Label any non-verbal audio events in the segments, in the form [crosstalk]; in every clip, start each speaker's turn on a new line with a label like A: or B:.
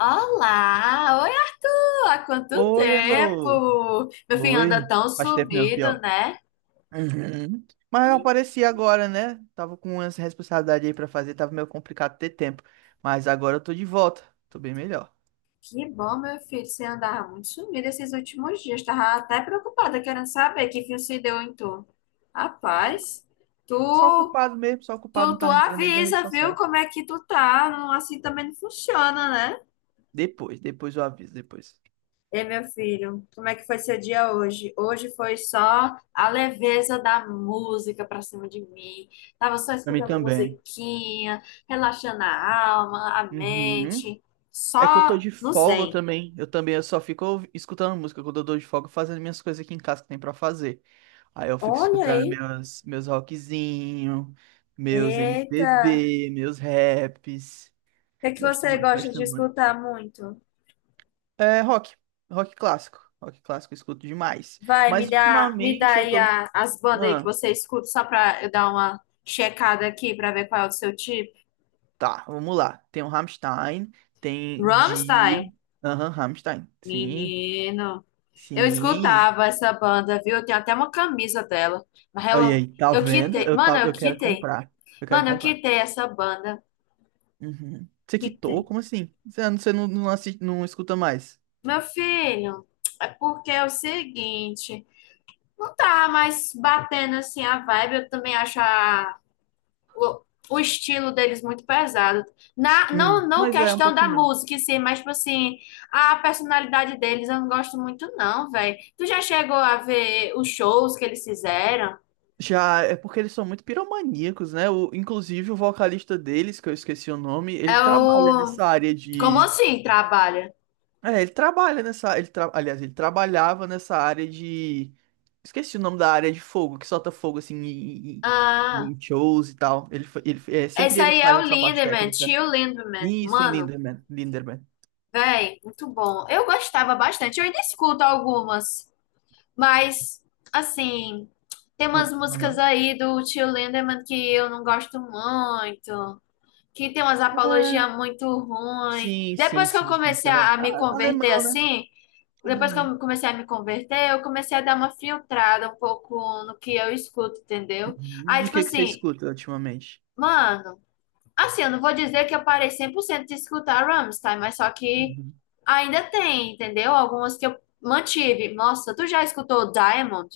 A: Olá! Oi, alô, há quanto
B: Oi, Elô.
A: tempo? Meu filho anda
B: Oi.
A: tão
B: Faz tempo não,
A: sumido,
B: pior.
A: né?
B: Uhum. Mas eu apareci agora, né? Tava com umas responsabilidades aí pra fazer, tava meio complicado ter tempo. Mas agora eu tô de volta. Tô bem melhor.
A: Que bom, meu filho, você andava muito sumido esses últimos dias. Tava até preocupada, querendo saber que fim se deu em tu.
B: Não,
A: Rapaz,
B: só
A: tu,
B: ocupado mesmo, só ocupado
A: tu,
B: não
A: tu
B: tá entrando nem nas redes
A: avisa, viu?
B: sociais.
A: Como é que tu tá? Não, assim também não funciona, né?
B: Depois eu aviso, depois.
A: Ei, meu filho, como é que foi seu dia hoje? Hoje foi só a leveza da música pra cima de mim. Tava só
B: Pra mim
A: escutando
B: também.
A: musiquinha, relaxando a alma, a
B: Uhum.
A: mente,
B: É que eu tô
A: só
B: de
A: no
B: folga
A: zen.
B: também. Eu também eu só fico escutando música quando eu tô de folga, fazendo minhas coisas aqui em casa que tem pra fazer. Aí eu fico
A: Olha
B: escutando
A: aí.
B: meus rockzinho, meus
A: Eita,
B: MPB, meus raps.
A: o que é que
B: Gosto
A: você
B: muito,
A: gosta
B: gosto
A: de
B: muito.
A: escutar muito?
B: É rock, rock clássico. Rock clássico eu escuto demais.
A: Vai, me
B: Mas
A: dá, me dá
B: ultimamente eu
A: aí
B: tô.
A: as bandas aí que
B: Ah,
A: você escuta, só pra eu dar uma checada aqui pra ver qual é o seu tipo.
B: tá, vamos lá. Tem o Rammstein, tem
A: Rammstein?
B: Dio. Aham, Rammstein. Sim,
A: Menino. Eu
B: sim.
A: escutava essa banda, viu? Eu tenho até uma camisa dela. Mas
B: Olha
A: eu,
B: aí, tá
A: eu
B: vendo?
A: quitei.
B: Eu,
A: Mano,
B: tá,
A: eu
B: eu quero
A: quitei.
B: comprar. Eu quero
A: Mano, eu
B: comprar.
A: quitei essa banda.
B: Uhum. Você quitou?
A: Quitei.
B: Como assim? Você, assiste, não escuta mais?
A: Meu filho, é porque é o seguinte, não tá mais batendo assim a vibe. Eu também acho o, o estilo deles muito pesado.
B: Hum.
A: Não
B: Mas é um
A: questão da
B: pouquinho mesmo.
A: música, sim, mas tipo assim, a personalidade deles eu não gosto muito, não, velho. Tu já chegou a ver os shows que eles fizeram?
B: Já é porque eles são muito piromaníacos, né? O, inclusive o vocalista deles, que eu esqueci o nome, ele
A: É
B: trabalha
A: o.
B: nessa área
A: Como
B: de.
A: assim trabalha?
B: É, ele trabalha nessa. Aliás, ele trabalhava nessa área de. Esqueci o nome da área de fogo, que solta fogo assim em,
A: Ah,
B: em shows e tal. É
A: esse
B: sempre ele
A: aí
B: que
A: é
B: faz
A: o
B: essa parte
A: Lindemann,
B: técnica.
A: Tio Lindemann.
B: Isso, em
A: Mano,
B: Linderman. Linderman.
A: véi, muito bom. Eu gostava bastante, eu ainda escuto algumas, mas, assim, tem
B: Ah,
A: umas músicas
B: aham.
A: aí do Tio Lindemann que eu não gosto muito, que tem umas
B: É,
A: apologias muito ruins.
B: sim, sim,
A: Depois que eu
B: sim, sim.
A: comecei
B: Tá vendo?
A: a me
B: Ah,
A: converter
B: alemão, né?
A: assim, depois que
B: Alemão.
A: eu comecei a me converter, eu comecei a dar uma filtrada um pouco no que eu escuto, entendeu?
B: Uhum.
A: Aí,
B: E o
A: tipo
B: que que você
A: assim,
B: escuta ultimamente?
A: mano. Assim, eu não vou dizer que eu parei 100% de escutar Rammstein, mas só que
B: Uhum.
A: ainda tem, entendeu? Algumas que eu mantive. Nossa, tu já escutou Diamond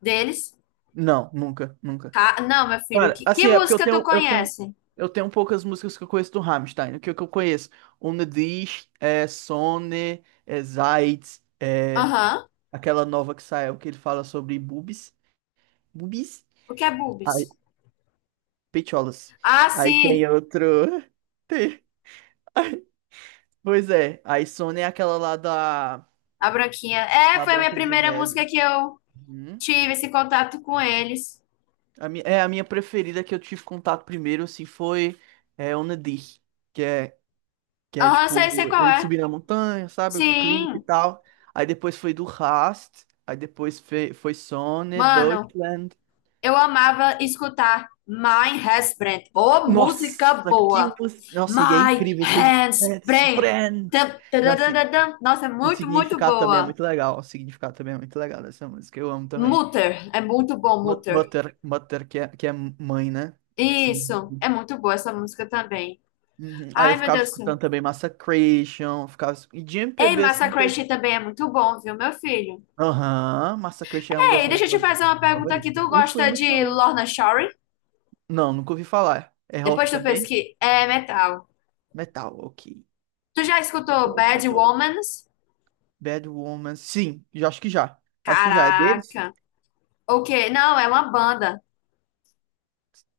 A: deles?
B: Não, nunca, nunca.
A: Não, meu filho,
B: Cara,
A: que
B: assim, é porque eu
A: música tu
B: tenho, eu tenho,
A: conhece?
B: eu tenho poucas músicas que eu conheço do Rammstein. O que, que eu conheço? Ohne dich, é, Sonne, é, Zeit, é,
A: Aham.
B: aquela nova que saiu que ele fala sobre boobies. Boobies?
A: O que é Boobs?
B: Aí, pecholas.
A: Ah,
B: Aí
A: sim,
B: tem outro. [laughs] Pois é, a Sônia é aquela lá
A: a Branquinha. É,
B: da
A: foi a minha
B: Branca de
A: primeira música
B: Neve.
A: que eu
B: Uhum.
A: tive esse contato com eles.
B: É a minha preferida que eu tive contato primeiro, assim, foi é, Onadir, que é, que é
A: Aham, sei, sei
B: tipo,
A: qual
B: ele
A: é.
B: subir na montanha, sabe, com o clipe e
A: Sim.
B: tal. Aí depois foi do Rast, aí depois foi, foi Sônia,
A: Mano,
B: Deutschland.
A: eu amava escutar My Husband. Ô, música
B: Nossa, que
A: boa!
B: música! Nossa, e é
A: My
B: incrível, assim, Let's
A: Husband.
B: Brand!
A: Tam,
B: Nossa, e
A: tararararam. Nossa, é
B: o
A: muito
B: significado também é
A: boa.
B: muito legal, o significado também é muito legal dessa música, eu amo também.
A: Mutter. É muito bom, Mutter.
B: Mother motor que é mãe, né? Sim.
A: Isso. É muito boa essa música também.
B: Uhum. Aí eu
A: Ai, meu
B: ficava
A: Deus do céu.
B: escutando também Massacration, e de
A: Ei,
B: MPB, assim, que eu...
A: Massacration também é muito bom, viu, meu filho?
B: Aham, Massacration é uma das
A: Ei,
B: minhas
A: deixa eu te
B: bandas
A: fazer uma pergunta
B: favoritas.
A: aqui. Tu
B: Eu fui
A: gosta
B: no
A: de
B: show.
A: Lorna Shore?
B: Não, nunca ouvi falar. É rock
A: Depois tu
B: também?
A: pesquisa. É metal.
B: Metal, ok.
A: Tu já escutou
B: Metal,
A: Bad
B: metal.
A: Womans?
B: Bad Woman, sim, já acho que já. Acho que já é deles.
A: Caraca. O quê? Não, é uma banda.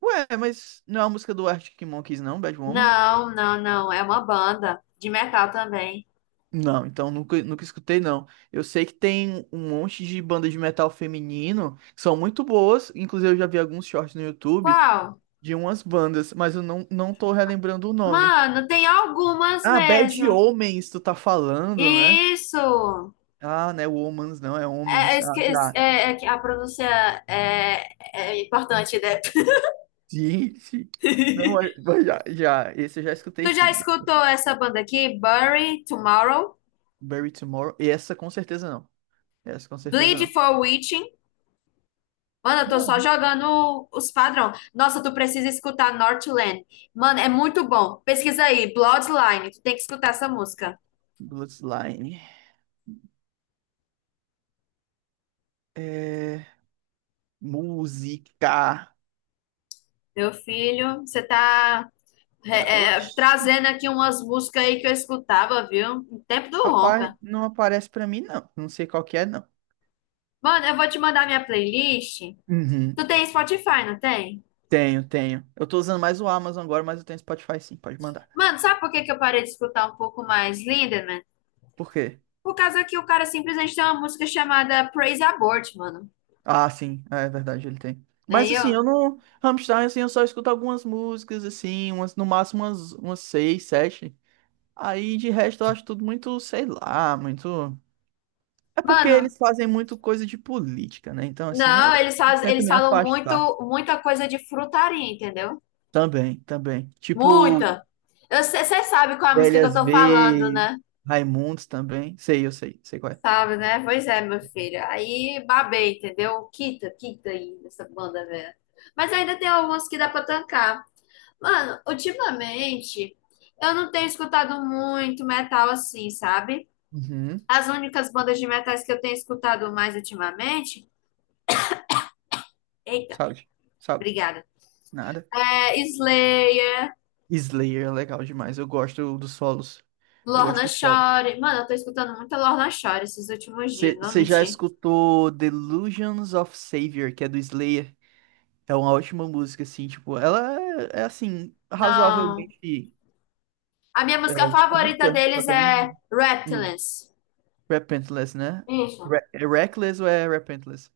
B: Ué, mas não é a música do Arctic Monkeys, não, Bad Woman?
A: Não. É uma banda de metal também.
B: Não, então nunca, nunca escutei, não. Eu sei que tem um monte de bandas de metal feminino que são muito boas. Inclusive, eu já vi alguns shorts no YouTube
A: Qual?
B: de umas bandas, mas eu não, não tô relembrando o nome.
A: Mano, tem algumas
B: Ah, Bad
A: mesmo.
B: Omens, tu tá falando, né?
A: Isso!
B: Ah, não é Womans, não, é
A: É, é,
B: Homens. Ah,
A: esque-
B: já.
A: é que a pronúncia é, é importante, né?
B: Sim, sim. Não, mas
A: [laughs]
B: [laughs] mas já, já. Esse eu já escutei
A: Tu já
B: sim. Já.
A: escutou essa banda aqui? Bury Tomorrow?
B: Bury Tomorrow. E essa com certeza não. Essa com certeza
A: Bleed
B: não.
A: for Witching? Mano, eu tô só
B: Não.
A: jogando os padrão. Nossa, tu precisa escutar Northland. Mano, é muito bom. Pesquisa aí, Bloodline. Tu tem que escutar essa música.
B: Bloodline. É... música.
A: Meu filho, você tá trazendo aqui umas músicas aí que eu escutava, viu? No tempo do
B: Rapaz,
A: Ronca.
B: não aparece pra mim, não. Não sei qual que é, não.
A: Mano, eu vou te mandar minha playlist.
B: Uhum.
A: Tu tem Spotify, não tem?
B: Tenho, tenho. Eu tô usando mais o Amazon agora, mas eu tenho Spotify sim, pode mandar.
A: Mano, sabe por que que eu parei de escutar um pouco mais Lindemann?
B: Por quê?
A: Por causa que o cara simplesmente tem uma música chamada Praise Abort, mano.
B: Ah, sim, é verdade, ele tem. Mas
A: Aí
B: assim, eu
A: eu?
B: não. Rammstein, assim, eu só escuto algumas músicas, assim, umas, no máximo umas seis, sete. Aí de resto eu acho tudo muito, sei lá, muito. É porque
A: Mano,
B: eles fazem muito coisa de política, né? Então, assim,
A: não,
B: é... eu tento
A: eles
B: me
A: falam muito,
B: afastar.
A: muita coisa de frutaria, entendeu?
B: Também, também. Tipo,
A: Muita. Você sabe qual é a música que eu
B: Velhas
A: tô falando,
B: V,
A: né?
B: Raimundos também. Sei, eu sei, sei qual é.
A: Sabe, né? Pois é, meu filho. Aí babei, entendeu? Quita aí nessa banda velha. Mas ainda tem algumas que dá pra tancar. Mano, ultimamente eu não tenho escutado muito metal assim, sabe?
B: Uhum.
A: As únicas bandas de metais que eu tenho escutado mais ultimamente. Eita,
B: Sabe, sabe.
A: obrigada.
B: Nada.
A: É Slayer,
B: Slayer é legal demais. Eu gosto dos solos. Eu gosto
A: Lorna
B: dos solos.
A: Shore. Mano, eu tô escutando muita Lorna Shore esses últimos dias, não vou
B: Você já
A: mentir.
B: escutou Delusions of Savior, que é do Slayer? É uma ótima música, assim, tipo, ela é, é, assim,
A: Não.
B: razoavelmente
A: A minha
B: é,
A: música favorita
B: curta, só
A: deles
B: tem
A: é
B: um. Um
A: Reptilance.
B: Repentless, né?
A: Isso.
B: É Reckless ou é Repentless?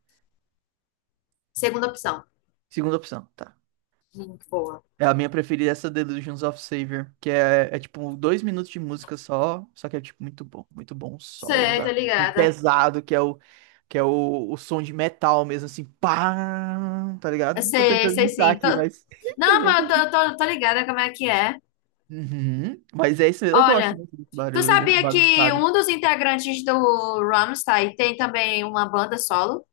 A: Segunda opção.
B: Segunda opção, tá.
A: Boa.
B: É a minha preferida, é essa Delusions of Savior, que é, é tipo dois minutos de música só, só que é tipo muito bom, os solos,
A: Sei, tô
B: ah,
A: ligada.
B: pesado, que é o som de metal mesmo, assim, pá, tá
A: Eu
B: ligado? Tô
A: sei,
B: tentando
A: sei
B: imitar
A: sim.
B: aqui, mas [laughs] tô
A: Não,
B: bom.
A: mas eu tô ligada como é que é.
B: Uhum, mas é isso mesmo, eu gosto
A: Olha,
B: muito desse
A: tu
B: barulho
A: sabia que
B: bagunçado.
A: um dos integrantes do Rammstein tem também uma banda solo?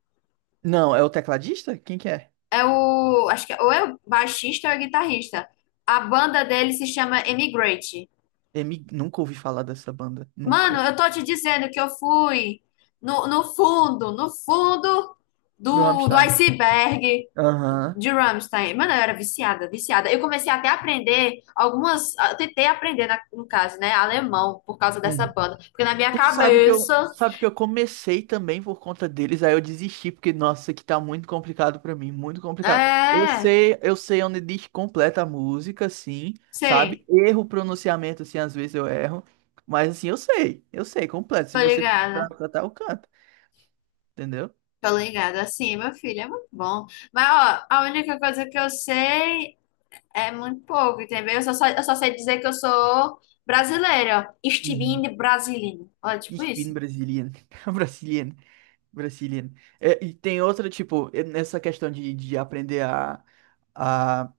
B: Não, é o tecladista? Quem que é?
A: É o, acho que ou é o baixista ou é o guitarrista. A banda dele se chama Emigrate.
B: M nunca ouvi falar dessa banda,
A: Mano,
B: nunca.
A: eu tô te dizendo que eu fui no fundo, no fundo
B: Do
A: do
B: Rammstein.
A: iceberg
B: Aham.
A: de Rammstein. Mano, eu era viciada. Eu comecei até a aprender algumas. Eu tentei aprender, no caso, né? Alemão, por causa dessa
B: Uhum.
A: banda. Porque na minha
B: Tu
A: cabeça.
B: sabe que eu comecei também por conta deles, aí eu desisti, porque, nossa, isso aqui tá muito complicado pra mim, muito complicado.
A: É,
B: Eu sei onde diz completa a música, sim, sabe?
A: sei,
B: Erro o pronunciamento, assim, às vezes eu erro, mas assim, eu sei, completo. Se
A: tô
B: você pedir pra
A: ligada.
B: eu cantar, eu canto, entendeu?
A: Tô ligada, assim, meu filho, é muito bom. Mas, ó, a única coisa que eu sei é muito pouco, entendeu? Eu só sei dizer que eu sou brasileira.
B: Uhum.
A: Estilingue brasileiro. Olha, tipo
B: Ich bin
A: isso.
B: Brasilian, [laughs] Brasilian, Brasilian. É, e tem outra, tipo, é nessa questão de aprender a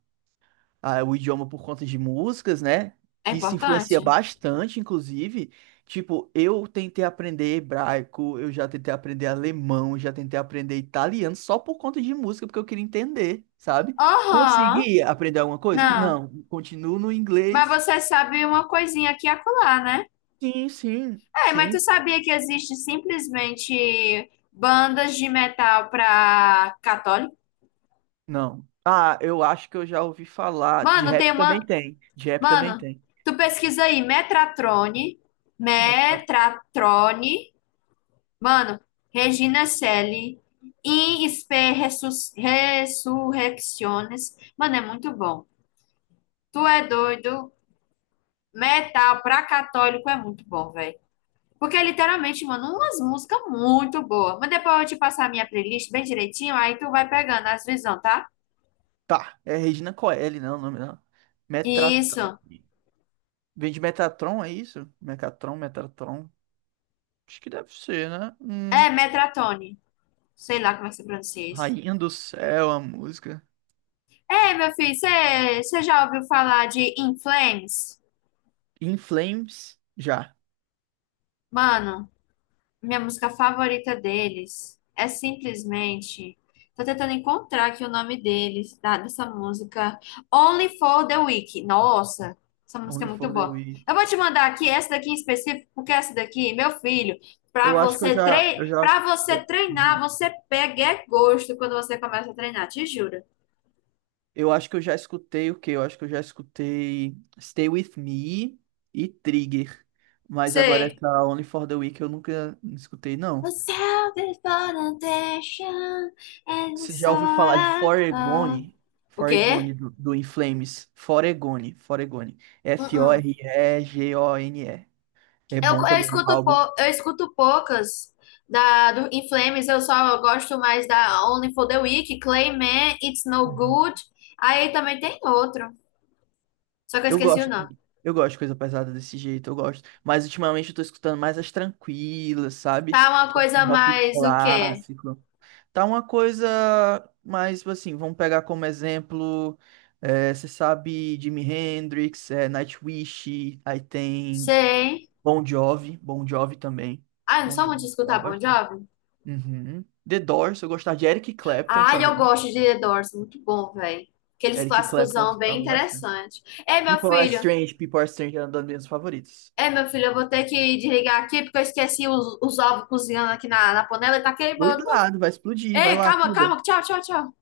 B: ah, o idioma por conta de músicas, né?
A: É
B: Que se influencia
A: importante?
B: bastante, inclusive. Tipo, eu tentei aprender hebraico, eu já tentei aprender alemão, já tentei aprender italiano só por conta de música, porque eu queria entender, sabe?
A: Aham.
B: Consegui aprender alguma coisa?
A: Não.
B: Não, continuo no
A: Mas
B: inglês.
A: você
B: [laughs]
A: sabe uma coisinha aqui e acolá, né?
B: Sim, sim,
A: É, mas tu
B: sim.
A: sabia que existe simplesmente bandas de metal pra católico?
B: Não. Ah, eu acho que eu já ouvi falar. De
A: Mano,
B: rap
A: tem
B: também
A: uma...
B: tem. De rap também
A: Mano,
B: tem.
A: tu pesquisa aí. Metratrone.
B: Metra-
A: Metratrone. Mano, Regina Celi, In Spe Resurrecciones. Mano, é muito bom. Tu é doido. Metal pra católico é muito bom, velho. Porque é literalmente, mano, umas músicas muito boas. Mas depois eu te passar a minha playlist bem direitinho, aí tu vai pegando as visão, tá?
B: Tá, é Regina Coeli, não, o nome não.
A: Isso.
B: Metratrone. Vem de Metatron, é isso? Mecatron, Metatron. Acho que deve ser, né?
A: É Metratone. Sei lá como é que se pronuncia isso.
B: Rainha do Céu, a música.
A: É meu filho, você já ouviu falar de In Flames?
B: In Flames, já.
A: Mano. Minha música favorita deles é simplesmente. Tô tentando encontrar aqui o nome deles, tá? Dessa música. Only for the Week. Nossa, essa música é
B: Only
A: muito
B: for the
A: boa. Eu
B: Weak.
A: vou te mandar aqui essa daqui em específico, porque essa daqui, meu filho, pra
B: Eu acho que eu
A: você
B: já, eu já,
A: para você
B: eu,
A: treinar,
B: Uhum.
A: você pega é gosto quando você começa a treinar, te juro.
B: Eu acho que eu já escutei o quê? Eu acho que eu já escutei Stay With Me e Trigger. Mas agora
A: Sei.
B: essa Only for the Weak eu nunca escutei,
A: The
B: não.
A: self-determination and the
B: Você já ouviu falar de
A: soul.
B: Foregone?
A: O quê?
B: Foregone do In Flames. Foregone, Foregone.
A: Uh-uh.
B: Foregone. É
A: Eu,
B: bom
A: eu
B: também é um
A: escuto,
B: álbum.
A: eu escuto poucas do In Flames, eu só gosto mais da Only for the Weak, Clayman, It's No
B: Uhum.
A: Good. Aí também tem outro, só que eu
B: Eu
A: esqueci o
B: gosto,
A: nome.
B: assim, eu gosto de coisa pesada desse jeito, eu gosto. Mas ultimamente eu tô escutando mais as tranquilas, sabe?
A: Tá uma
B: Que é assim,
A: coisa
B: rock
A: mais o quê?
B: clássico. Tá uma coisa mais, tipo assim, vamos pegar como exemplo, eh, você sabe Jimi Hendrix, eh, Nightwish, aí tem
A: Sei.
B: Bon Jovi, Bon Jovi também.
A: Ah, eu não
B: Bon
A: sou
B: Jovi,
A: muito de
B: eu gostava
A: escutar Bon
B: bastante.
A: Jovi?
B: Uhum. The Doors, eu gostava de Eric Clapton
A: Ah, eu
B: também.
A: gosto de The Doors, muito bom, velho. Aqueles
B: Eric Clapton eu
A: clássicosão bem
B: escutava bastante.
A: interessante. Ei, meu
B: People Are
A: filho,
B: Strange, People Are Strange era uma das minhas favoritas.
A: ei, meu filho, eu vou ter que desligar aqui porque eu esqueci os ovos cozinhando aqui na panela e tá queimando.
B: Cuidado, vai explodir, vai
A: Ei,
B: lá,
A: calma,
B: cuida.
A: calma, tchau, tchau, tchau.